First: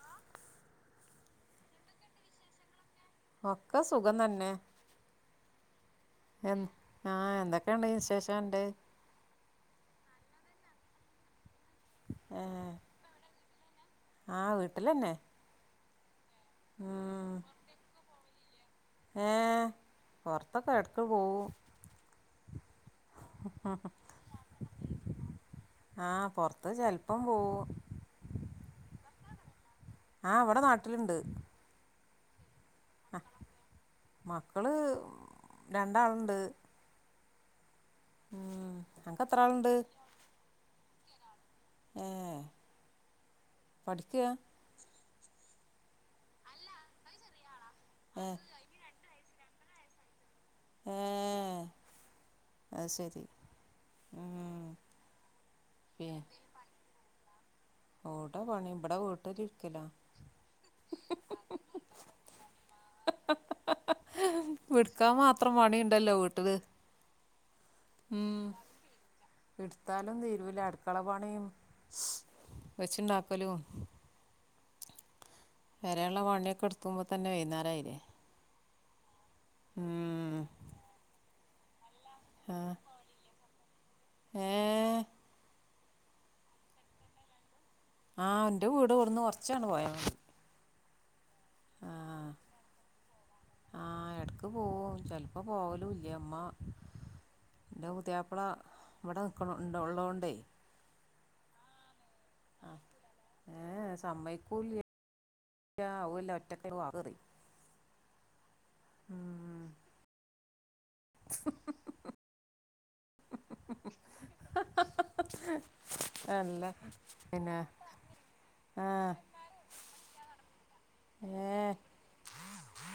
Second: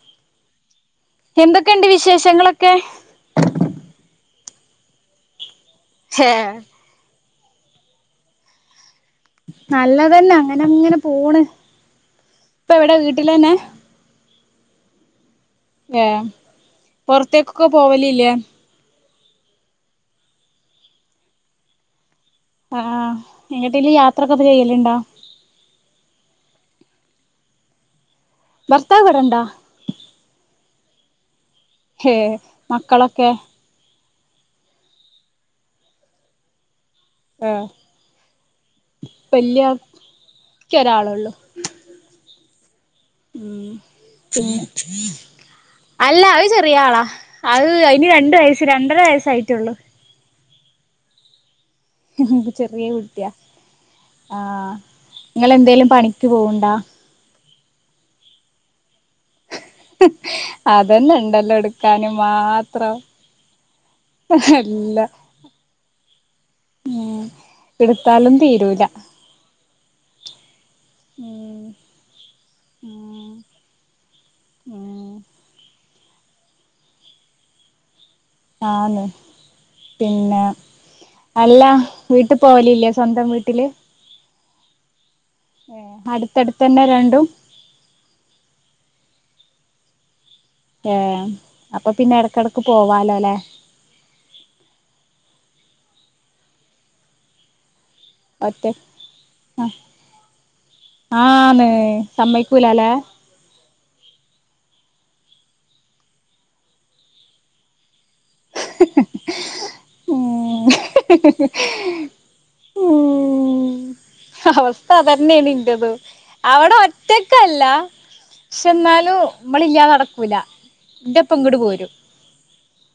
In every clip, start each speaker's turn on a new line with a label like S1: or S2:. S1: ആഹ്.
S2: എന്തൊക്കെണ്ട് വിശേഷങ്ങളൊക്കെ.
S1: ഒക്കെ സുഖം തന്നെ എന്ത് ആഹ് എന്തൊക്കണ്ട് വിശേഷം അന്റഹ്.
S2: നല്ലതന്നെ അങ്ങന അങ്ങന പോണ്. ഇപ്പ
S1: ഏഹ്
S2: എവിടെ വീട്ടിലന്നെ
S1: ആഹ് വീട്ടിലന്നെ.
S2: ഏഹ് പൊറത്തേക്കൊക്കെ പോവലില്ലേ.
S1: ഏഹ് പൊറത്തൊക്കെ എടക്ക് പോവും.
S2: ആഹ് എങ്ങ്ട്ടേലും യാത്രക്കെ ചെയ്യല്ണ്ടോ.
S1: ആഹ് പൊറത്ത് ചെലപ്പം പോവും.
S2: ഭർത്താവ് വടെണ്ടാ.
S1: ആഹ് ഇവടെ നാട്ടില്ണ്ട്.
S2: ഏഹ് മക്കളൊക്കെ.
S1: മക്കള് രണ്ടാള്ണ്ട്.
S2: ആഹ്.
S1: ഹും അനക്ക് എത്രാള്‌ണ്ട്
S2: ഒരാളൊള്ളു
S1: ഏഹ്.
S2: പിന്നെ. അല്ല അഹ് ചെറിയാളാ അഹ് അഹ്ന്
S1: ഏ
S2: രണ്ട് വയസ് രണ്ടര വയസ്സായിറ്റൊള്ളു.
S1: ഏഹ്.
S2: ഹ് ഹ് ചെറിയ കുട്ടിയാ
S1: ഉം
S2: ആഹ് ഇങ്ങളെന്തേലും പണിക്ക് പോവ്ണ്ടാ.
S1: ഓടെ പണി ഇബടെ വീട്ടിലിരിക്കലാ.
S2: അതന്നെ ണ്ടല്ലോ ഇട്ക്കാന് മാത്രം. അല്ല
S1: ഇട്ക്കാമാത്രം പണിണ്ടല്ലോ വീട്ടില്.
S2: ഉം ഇട്ത്താലും തീരൂല.
S1: ഇട്ത്താലും തീരൂല അടുക്കള പണീം
S2: ഉം
S1: വെച്ച്ണ്ടാ
S2: ഉം
S1: ക്കലും
S2: ഉം
S1: പെരേള്ള പണിയൊക്കെ ഇട്ക്കുമ്പോ തന്നെ വൈന്നേരായില്ലേ.
S2: ആന്ന് പിന്നെ അല്ല വീട്ട്
S1: ആ
S2: പോവലില്ലേ. സ്വന്തം വീട്ടില്
S1: ഏ
S2: അടുത്തടുത്തന്നെ രണ്ടും.
S1: ആഹ് ന്റെ വീട് വ്ട്ന്ന് കൊറച്ചണ് പോയമതി.
S2: ഏഹ് അപ്പൊ പിന്നെ എടക്കെടക്ക് പോവാലോല്ലെ.
S1: ആഹ് എടക്ക് പോവും ചെലപ്പോ പോവലൂല്ല മ്മ. ൻ്റെ പുത്യാപ്പള ഇവിടെ നിൽക്കണ ണ്ട് ഉള്ളോണ്ടെ.
S2: ആ ന്ന് സമ്മയിക്കൂലാലെ
S1: ഏഹ സമ്മയ്ക്കൂല ആവല്ല ഒറ്റക്ക [unintelligible]
S2: ഉ അവസ്ഥ അതന്നെയാണ്
S1: അല്ല
S2: ഇൻ്റെതുംഅവിടെ
S1: പിന്നെ
S2: ഒറ്റക്കല്ല പക്ഷെ
S1: ആ
S2: എന്നാലും നമ്മള ഇല്ലാതാടക്കൂല
S1: ഏ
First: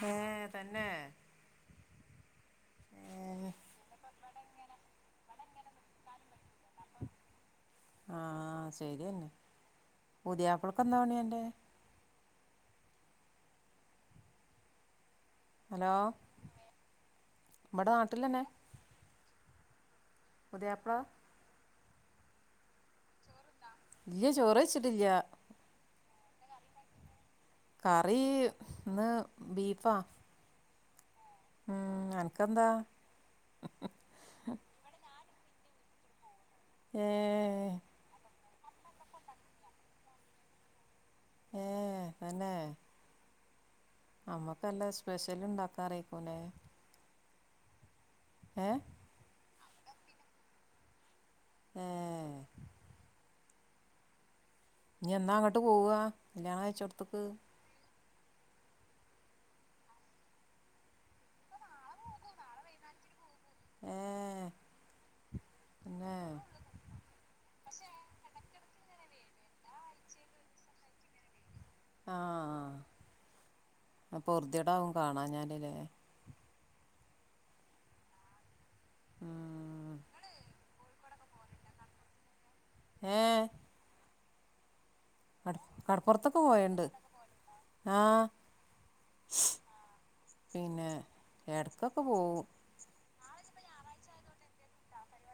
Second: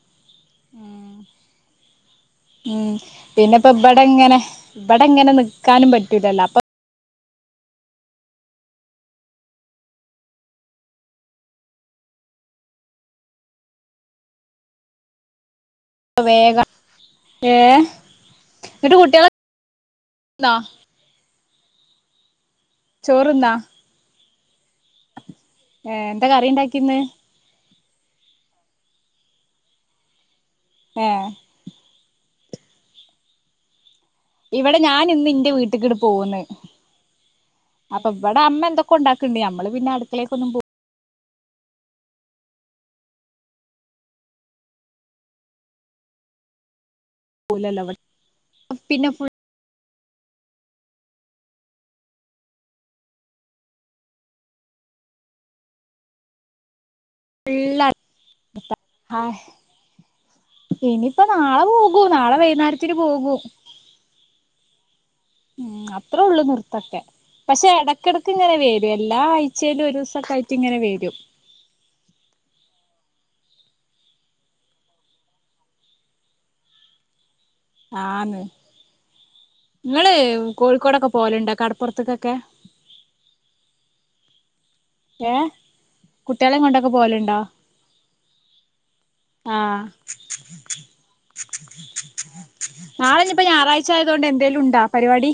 S1: ഏ തന്നെ
S2: ഉം
S1: ഏ
S2: പിന്നെപ്പബടെങ്ങനെ ഇവിടെ എങ്ങനെ നക്കാനും പറ്റൂലല്ലോ അപ്പൊ
S1: ആഹ ശരിയന്നെ പുതിയപ്പളക്കെന്താ പണി അ ൻ്റെ ഹലോ
S2: വേഗം ഏ
S1: ഇവിട നാട്ടിൽ തന്നെ
S2: എന്നിട്ട് കുട്ടികളൊക്കെ തിന്നോ
S1: പുതിയാപ്പള
S2: ചോറ് ന്നോ
S1: ല്ലചോറ് വച്ചിട്ടില്ല
S2: ഏ എന്താ കറി ഉണ്ടാക്കിന്ന്
S1: കറി ഇന്ന് ബീഫാ
S2: ഏ
S1: ഉം എനക്ക്ന്താ
S2: ഇവിടെ ഞാൻ ഇന്ന് ഇന്റെ വീട്ടക്ക്ടെ പോകന്ന്
S1: ഏഹ ഏഹ്
S2: അപ്പൊ ഇവിടെ അമ്മ എന്തൊക്കെ ഉണ്ടാക്കണ്ടണ്ട് നമ്മള് പിന്നെടുത്തേക്കൊന്നും പോ
S1: ഏഹ തന്നെ നമ്മുക്കല്ലാ സ്പെഷ്യൽ ഉണ്ടാക്കാറക്കൂനെ
S2: പോല
S1: ഏഹ്
S2: പിന്നെ
S1: ഏഹ നീ എന്താ അങ്ങോട്ട് പോവാ കല്യാണം കഴച്ചിടത്തക്ക്
S2: എള്ള ഹായ് ഇനിയിപ്പോ നാളെ പോകൂ നാളെ വൈകുന്നേരത്തിന് പോകൂ
S1: ഏഹ
S2: ഉം അത്രേ ഉള്ളൂ നിർത്തൊക്കെ പക്ഷെ ഇടക്കിടക്ക് ഇങ്ങനെ വരും എല്ലാ ആഴ്ചേയിലും ഒരു ദിവസക്ക ആയിട്ട് ഇങ്ങനെ വരും
S1: ആഹ അ പൊറുതടകും കാണാം ഞാലല്ലേ
S2: ആന്ന്
S1: ഉം
S2: നിങ്ങള് കോഴിക്കോടൊക്കെ പോലുണ്ടോ കടപ്പുറത്തക്കൊക്കെ
S1: ഏഹ
S2: ഏഹ
S1: കടപ്പുറത്തൊക്കെ
S2: കുട്ടികളെ
S1: പോയണ്ട്
S2: കൊണ്ടൊക്കെ പോലണ്ടോ
S1: ആ
S2: ആഹ
S1: പിന്നെ ഇടക്കൊക്കെ പോവും
S2: [inaudible] നാളെന്ന ഇപ്പോ ഞായറാഴ്ച ആയതുകൊണ്ട് എന്തേങ്കലും ഉണ്ടാ പരിപാടി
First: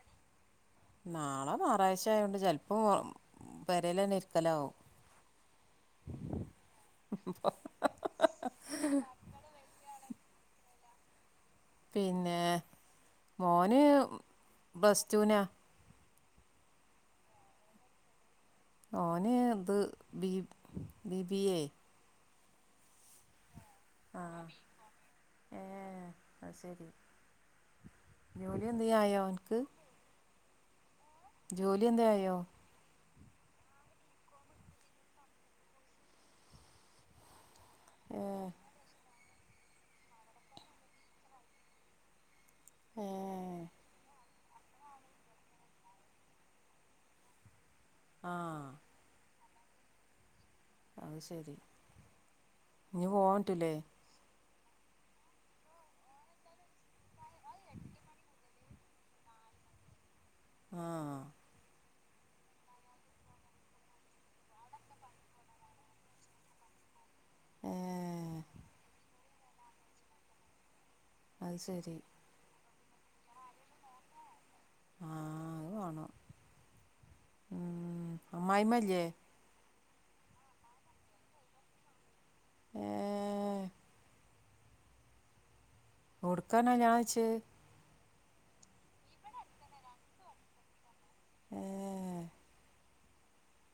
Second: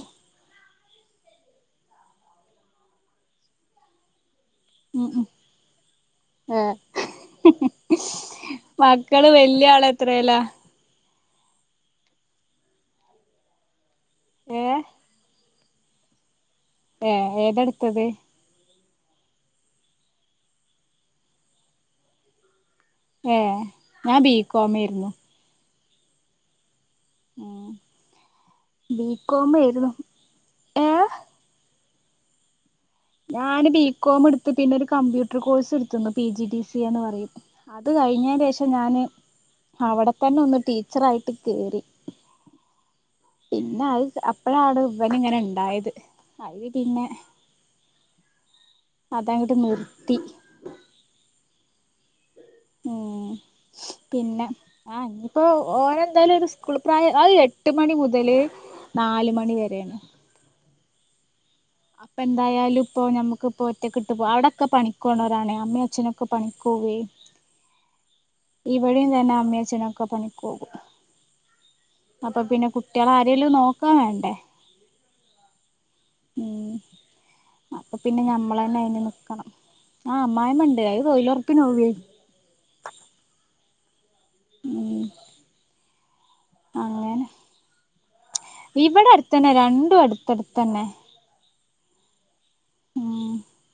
S1: നാളെ ആറാഴ്ച ആയതോണ്ട് ചിലപ്പോം പെരേൽ തന്നെ ഇരിക്കലാ
S2: ഉം അഹ മക്കള് വല്യ ആള എത്രല്ലാ
S1: പിന്നെ മോന്
S2: ഏഹ്
S1: ബ്ലസ്റ്റുവിനാ
S2: ഏഹ ഏതെടുത്തത്
S1: ഓന ഇത് ബി ബിബിയിയേ
S2: ഏഹ ഞാൻ ബികോമ ആയിരുന്നു
S1: ഏഹ അത് ശരി
S2: ഉം
S1: ജോലി എന്ത് ചെയ്യയോ എനക്ക്?
S2: ഏഹ
S1: ജോലി എന്തായായോ?
S2: ഞാന് ബി. കോം എടുത്ത് പിന്നെ ഒരു കമ്പ്യൂട്ടർ കോഴ്സ് എടുത്തുന്നു പി. ജി. ഡി. സി എന്ന് പറയും അത്
S1: ഏ
S2: കഴിഞ്ഞതിന് ശേഷം ഞാന് അവിടെ തന്നെ ഒന്ന് ടീച്ചറായിട്ട് കയറി
S1: ഏഹ
S2: പിന്നെ അത് അപ്പഴ ആണ് ഇവൻ ഇങ്ങനെ ഉണ്ടായത് അത് പിന്നെ
S1: ആഹ്.
S2: അതങ്ങട്ട് നിർത്തി.
S1: അത് ശരി. ഇനി
S2: ഉം
S1: പോവാൻ പറ്റൂല്ലേ.
S2: പിന്നെ. ആഹ് ഇനിയിപ്പോ ഓന് എന്തായാലും ഒരു സ്കൂൾ പ്രായം ആഹ് എട്ട് മണി മുതല് നാല് മണിവരെയാണ്.
S1: ആഹ്.
S2: ഇപ്പ എന്തായാലും ഇപ്പോ ഞമ്മക്കിപ്പോ ഒറ്റക്ക് ഇട്ട് പോ അവിടൊക്കെ പണിക്കോണവരാണ്. അമ്മയും അച്ഛനൊക്കെ പണിക്കു പോവേ.
S1: ഏഹ്.
S2: ഇവിടേം ഇതന്നെ. അമ്മയും അച്ഛനൊക്കെ പണിക്കു പോകും.
S1: അത് ശരി.
S2: അപ്പൊ പിന്നെ കുട്ടികളെ ആരെലും നോക്കാൻ വേണ്ടേ.
S1: ആഹ് അത് വേണം.
S2: ഉം അപ്പൊ
S1: ഉം
S2: പിന്നെ ഞമ്മള് തന്നെ അയിന്
S1: അമ്മായിമ്മല്ലേ
S2: നിക്കണം. ആഹ് അമ്മായിയമ്മ ഇണ്ട്. അത് തൊയിലുറപ്പിനു പോവേ.
S1: ഏഹ്.
S2: ഉം
S1: ഒടുക്കാനാ ഞാൻ
S2: അങ്ങനെ.
S1: വെച്ച്
S2: ഇവിടെ അടുത്തന്നെ രണ്ടും അടുത്തടുത്തന്നെ
S1: ഏഹ്
S2: ഉം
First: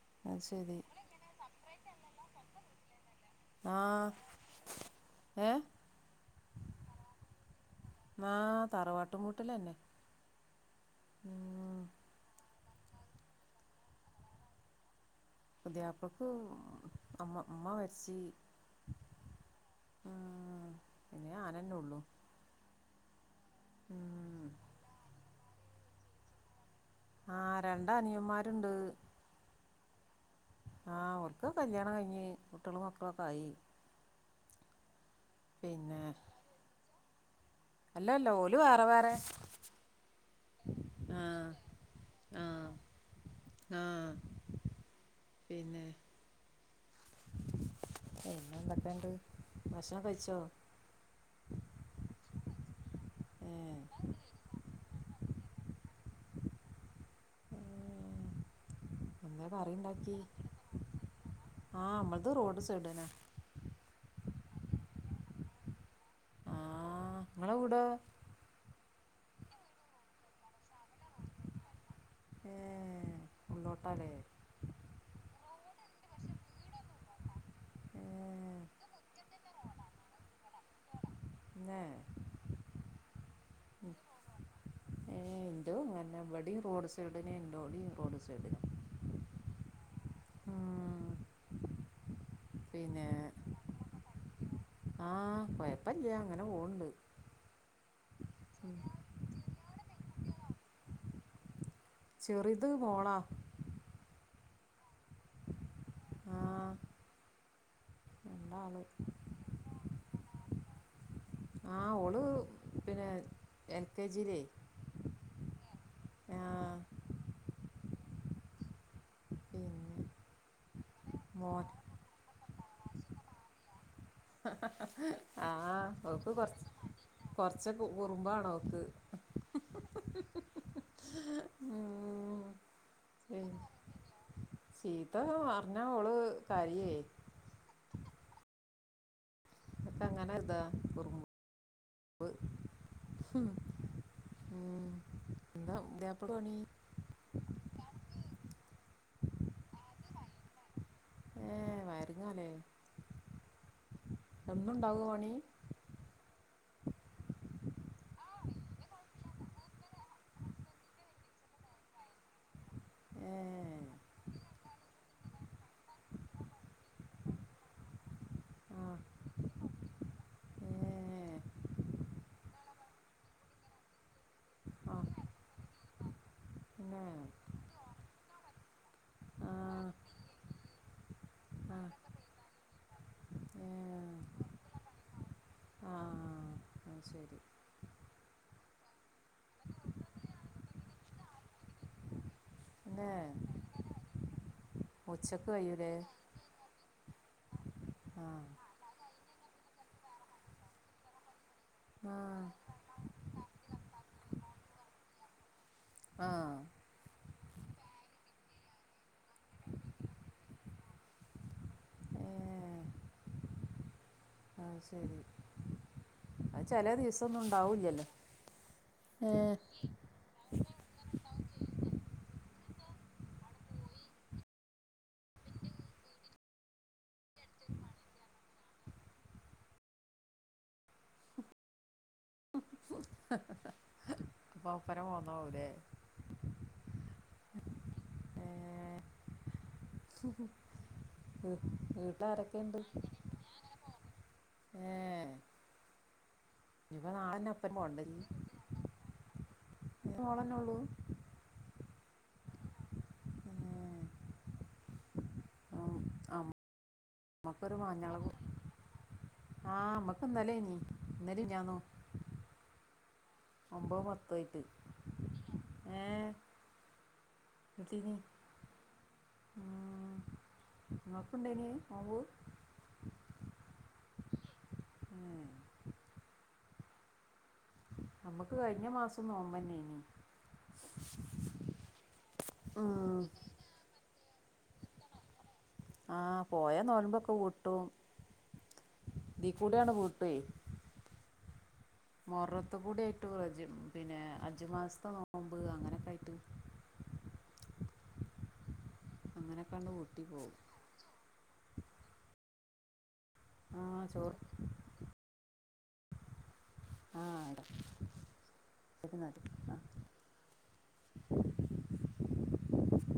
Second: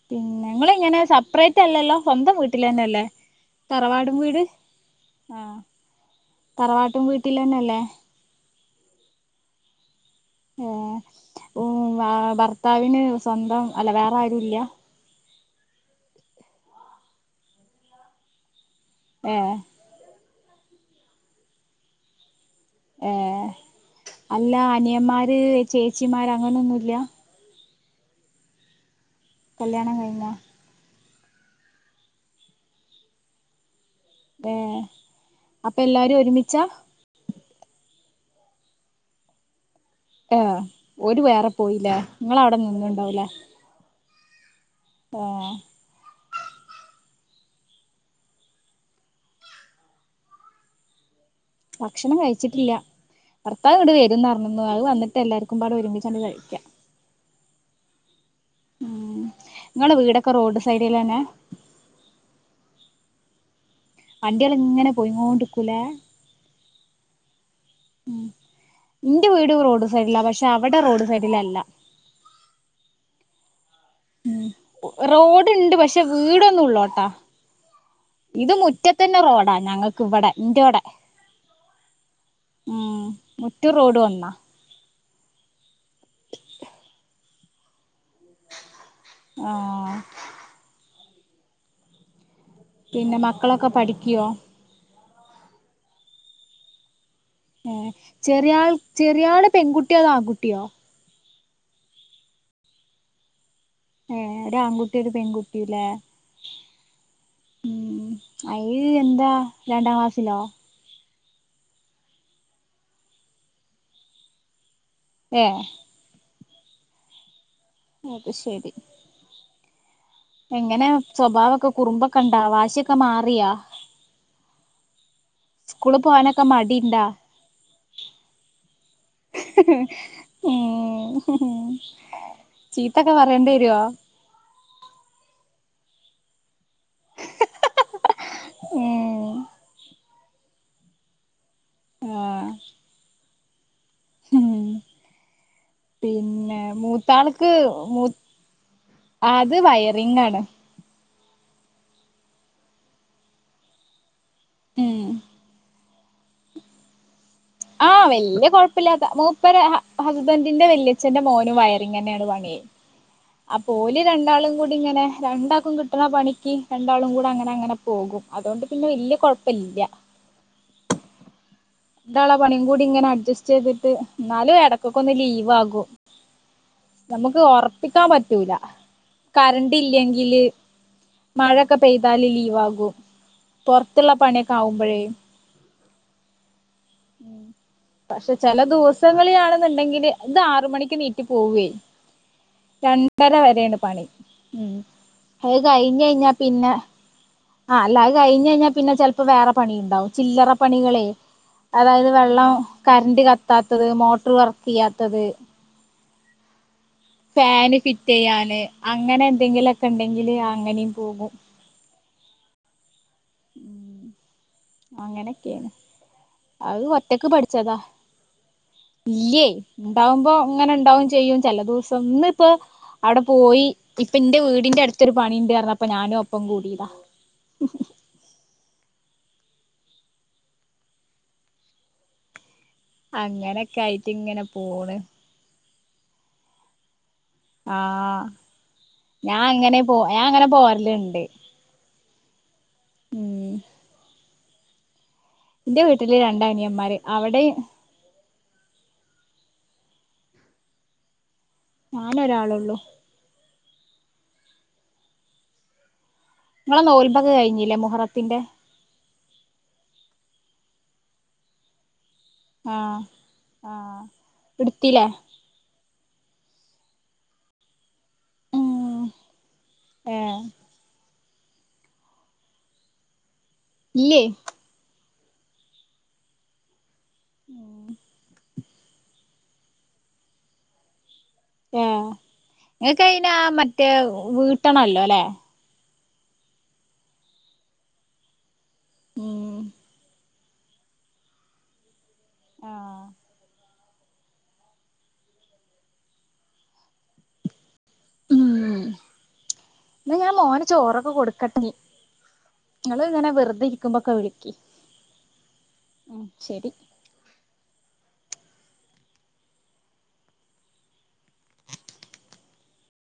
S2: പിന്നെ ഇങ്ങള്
S1: ശരി
S2: ഇങ്ങനെ സെപ്പറേറ്റ് അല്ലല്ലോ സ്വന്തം വീട്ടില് തന്നല്ലേ.
S1: ആ
S2: തറവാട് വീട്
S1: ഏ
S2: ആഹ് തറവാട്ടും വീട്ടിൽ തന്നെല്ലേ.
S1: ആഹ് തറവാട്ടും വീട്ടിലന്നെ.
S2: ഏഹ് ഉം ഭർത്താവിന് സ്വന്തം അല്ല വേറെ ആരും ഇല്ല.
S1: പുതിയാപ്പളക്ക് അമ്മ ഉമ്മ മരിച്ച്.
S2: ഏഹ്
S1: ആഹ് പിന്നെ ഞാനന്നെ ഉള്ളു.
S2: ഏഹ്
S1: ഉം
S2: അല്ല അനിയന്മാര് ചേച്ചിമാര് അങ്ങനൊന്നൂല്ല്യ.
S1: ആഹ് രണ്ട് അനിയന്മാരുണ്ട്.
S2: കല്യാണം കഴിഞ്ഞാ
S1: ആഹ് അവർക്ക് കല്യാണം കഴിഞ്ഞ് കുട്ടികളും മക്കളൊക്കെ ആയി.
S2: ഏഹ് അപ്പൊ
S1: പിന്നെ
S2: എല്ലാരും ഒരുമിച്ചാ?
S1: അല്ല അല്ല ഓല് വേറെ വേറെ.
S2: ഏഹ് ഓര്
S1: ആ
S2: വേറെ പോയീലേ നിങ്ങള് അവിടെ നിന്നേണ്ടാവൂലേ.
S1: ആഹ് പിന്നെ. പിന്നെ എന്തൊക്കെ ഉണ്ട് ഭക്ഷണം കഴിച്ചോ?
S2: ഭക്ഷണം കഴിച്ചിട്ടില്ല
S1: ഏ
S2: ഭർത്താവ് ഇങ്ങട് വരുംന്ന് പറഞ്ഞിരുന്നു അത് വന്നിട്ട് എല്ലാവർക്കും പാടെ ഒരുമിച്ചാണ്ട് കഴിക്കാം. ഉം
S1: എന്തേ
S2: നിങ്ങളെ
S1: കറിണ്ടാക്കി
S2: വീടൊക്കെ റോഡ് സൈഡിലെന്നെ
S1: ആഹ് നമ്മൾത് റോഡ് സൈഡ് തന്നെ.
S2: വണ്ടികള് ഇങ്ങനെ പോയിങ്ങോണ്ടിരിക്കൂലെ.
S1: ആഹ് ഇങ്ങളെ വിടോ
S2: എന്റെ വീട് റോഡ് സൈഡിലാ പക്ഷെ അവിടെ റോഡ് സൈഡിലല്ല.
S1: ഏഹ് ഉള്ളോട്ടാല്ലേ.
S2: റോഡുണ്ട് പക്ഷെ വീടൊന്ന് ഉള്ളോട്ടാ.
S1: ഏ
S2: ഇത് മുറ്റത്തന്നെ റോഡാ ഞങ്ങക്ക് ഇവിടെ എൻ്റോടെ
S1: പിന്നെ
S2: ഉം മുറ്റോം റോഡും ഒന്നാ
S1: ഏഹ് എൻ്റോം ഇങ്ങനെ തന്നെ ഇവടേം റോഡ് സൈഡന്നെ എൻ്റോടേം റോഡ് സൈഡന്നെ.
S2: ആഹ്
S1: ആഹ്
S2: പിന്നെ മക്കളൊക്കെ പഠിക്കോ?
S1: ആഹ് കൊയപ്പില്ല അങ്ങനെ പോണ്ട്.
S2: ഏഹ് ചെറിയാൾ ചെറിയാള് പെൺകുട്ടിയോ അതോ ആൺകുട്ടിയോ
S1: ചെറുത് മോളാ.
S2: ഏഹ് ഒരു ആൺകുട്ടീം ഒരു പെൺകുട്ടീം അല്ലേ.
S1: ആഹ്
S2: മ് അയ് എന്താ രണ്ടാം ക്ലാസ്സിലോ
S1: ആഹ് ഓള് പിന്നെ എൽ കെ ജിയിലേ
S2: ഏഹ്
S1: ആഹ്
S2: അത് ശരി
S1: പിന്നെ
S2: എങ്ങനെ
S1: മോൻ
S2: സ്വഭാവൊക്കെ കുറുമ്പൊക്കെ ഉണ്ടാ വാശിയൊക്കെ മാറിയാ
S1: ആഹ്
S2: സ്കൂള്
S1: ഓൾക്ക്
S2: പോവാനൊക്കെ
S1: കൊറച്ച്
S2: മടിണ്ടാ
S1: കൊറച്ച് കുറുമ്പാണോൾക്ക്
S2: മ്
S1: ഉം
S2: ചീത്തൊക്കെ
S1: ഉം
S2: പറയേണ്ടി വരുവോ
S1: ചീത്ത പറഞ്ഞ ഓള് കരയേ
S2: ഉം
S1: അങ്ങനെ അതാ കുറുമ്പ്
S2: ആഹ് ഉം
S1: മ് എന്താപ്പ പണി
S2: പിന്നെ മൂത്താൾക്ക് മൂ അത് വയറിങ്ങാന്
S1: ഏഹ് വയറിങ്ങാല്ലേ
S2: ഉം
S1: എന്നുണ്ടാവോ പണി
S2: ആഹ് വല്യ കുഴപ്പില്ലാത്ത മൂപ്പരുടെ ഹസ്ബൻഡറിന്റെ വല്യച്ഛന്റെ മോനും വയറിങ്ങന്നെയാണ് പണി അപ്പോ
S1: ഏഹ്
S2: ഓല് രണ്ടാളും കൂടി ഇങ്ങനെ രണ്ടാൾക്കും കിട്ടുന്ന പണിക്ക് രണ്ടാളും കൂടെ അങ്ങനെ അങ്ങനെ പോകും അതുകൊണ്ട് പിന്നെ
S1: ആഹ്
S2: വലിയ കുഴപ്പമില്ല
S1: ഏഹ്
S2: രണ്ടാളുടെ പണിയും കൂടി ഇങ്ങനെ അഡ്ജസ്റ്റ് ചെയ്തിട്ട് എന്നാലും ഇടക്കൊക്കെ ഒന്ന്
S1: ആഹ്
S2: ലീവ് ആകും
S1: പിന്നെ
S2: നമുക്ക് ഉറപ്പിക്കാൻ പറ്റൂല കറണ്ട്
S1: ആഹ്
S2: ഇല്ലെങ്കില് മഴയൊക്കെ
S1: ആഹ്
S2: പെയ്താല് ലീവ് ആകും പുറത്തുള്ള
S1: ഏഹ്
S2: പണിയൊക്കെ ആകുമ്പോഴേ
S1: ആഹ് ആഹ് അത് ശരി
S2: പക്ഷെ ചില ദിവസങ്ങളിലാണെന്നുണ്ടെങ്കില് ഇത് ആറ് മണിക്ക് എണീറ്റ് പോവേ
S1: പിന്നെ
S2: രണ്ടര വരയാണ് പണി ഉം
S1: ഉച്ചക്ക്
S2: അത്
S1: കയ്യൂലേ
S2: കഴിഞ്ഞ് കഴിഞ്ഞാ പിന്നെ ആഹ് അല്ലാ അത്
S1: ആഹ്
S2: കഴിഞ്ഞ് കഴിഞ്ഞാൽ പിന്നെ ചിലപ്പോ വേറെ പണി ഉണ്ടാവും ചില്ലറ പണികളെ അതായത്
S1: ആഹ്
S2: വെള്ളം കറന്റ് കത്താത്തത് മോട്ടർ വർക്ക് ചെയ്യാത്തത്
S1: ആഹ്
S2: ഫാന് ഫിറ്റ് ചെയ്യാന് അങ്ങനെ എന്തെങ്കിലുമൊക്കെ ഉണ്ടെങ്കില് അങ്ങനെയും പോകും
S1: ഏഹ്
S2: ഉം
S1: അത് ശരി
S2: അങ്ങനെയൊക്കെയാണ് അത്
S1: ചെല
S2: ഒറ്റക്ക്
S1: ദിവസൊന്നും
S2: പഠിച്ചതാ
S1: ഉണ്ടാവൂല്ലല്ലോ
S2: ഇല്ലേ
S1: ഏഹ്
S2: ഉണ്ടാവുമ്പോ അങ്ങനെ ഇണ്ടാവും ചെയ്യും ചില ദിവസം ഇന്ന് ഇപ്പൊ അവിടെ പോയി ഇപ്പ എന്റെ വീടിന്റെ അടുത്തൊരു പണിയുണ്ടായിരുന്നു അപ്പൊ ഞാനും ഒപ്പം കൂടീതാ അങ്ങനെയൊക്കെ ആയിട്ട് ഇങ്ങനെ പോണ്
S1: ആവൂല്ലെ
S2: ആഹ്
S1: ഏഹ്
S2: ഞാൻ അങ്ങനെ പോ ഞാൻ അങ്ങനെ പോവലുണ്ട്
S1: വീട്ട് വീട്ടിലാരൊക്കെയുണ്ട് ഏഹ്
S2: എന്റെ വീട്ടില് രണ്ടാനിയൻമാര്
S1: ഇനിപ്പം നാളന്നെ ഒപ്പം പോണ്ടല്ലേ മോളന്നെ ഉള്ളൂ
S2: ഞാന് ഒരാളേ ഉള്ളൂ
S1: ഏഹ് [unintelligible]
S2: നിങ്ങളെ നോയമ്പൊക്കെ
S1: അമ്മക്കൊരു
S2: കഴിഞ്ഞില്ലേ
S1: മഞ്ഞള കു
S2: മുഹറത്തിന്റെ
S1: ആഹ് നമ്മക്ക് ഇന്നലെയാന്നി ഇന്നലെ മിനിഞ്ഞാന്നും
S2: ആഹ് ആഹ്
S1: ഒമ്പതും പത്തും ആയിട്ട്
S2: എടുത്തില്ലേ
S1: ഏഹ് എന്തിന്
S2: ഉം
S1: ഉം
S2: ഏഹ്
S1: നിങ്ങക്കുണ്ടായിരുന്ന് നോമ്പ്
S2: ഇല്ലേ
S1: ഏഹ്
S2: [inaudible]
S1: അമ്മക്ക് കഴിഞ്ഞ മാസം നോമ്പന്നേനി
S2: ഏഹ് നിങ്ങക്ക്
S1: ഉം
S2: അയിന് മറ്റേ വീട്ടണല്ലോല്ലേ
S1: ആഹ് പോയെന്നോമ്പോക്കെ വീട്ടും ഇതീ
S2: ഉം
S1: കൂട്ടി അങ്ങു വീട്ടേ മോറത്ത് കൂടി
S2: ആഹ്
S1: ആയിട്ട് ജ പിന്നെ അജമാസത്തെ നോമ്പ് അങ്ങനൊക്കെ ആയിട്ട്
S2: ഉം
S1: അങ്ങനെയൊക്കാണ്ട്
S2: ഇന്ന
S1: വീട്ടി
S2: ഞാൻ
S1: പോകും
S2: മോന് ചോറൊക്കെ കൊടുക്കട്ടെ ഇനി നിങ്ങ ഇങ്ങനെ വെറുതെ
S1: ആ
S2: ഇരിക്കുമ്പോക്കെ
S1: ചോറ്
S2: വിളിക്കി ഉം ശരി
S1: ആഹ് ആട അഹ് മതി ആഹ്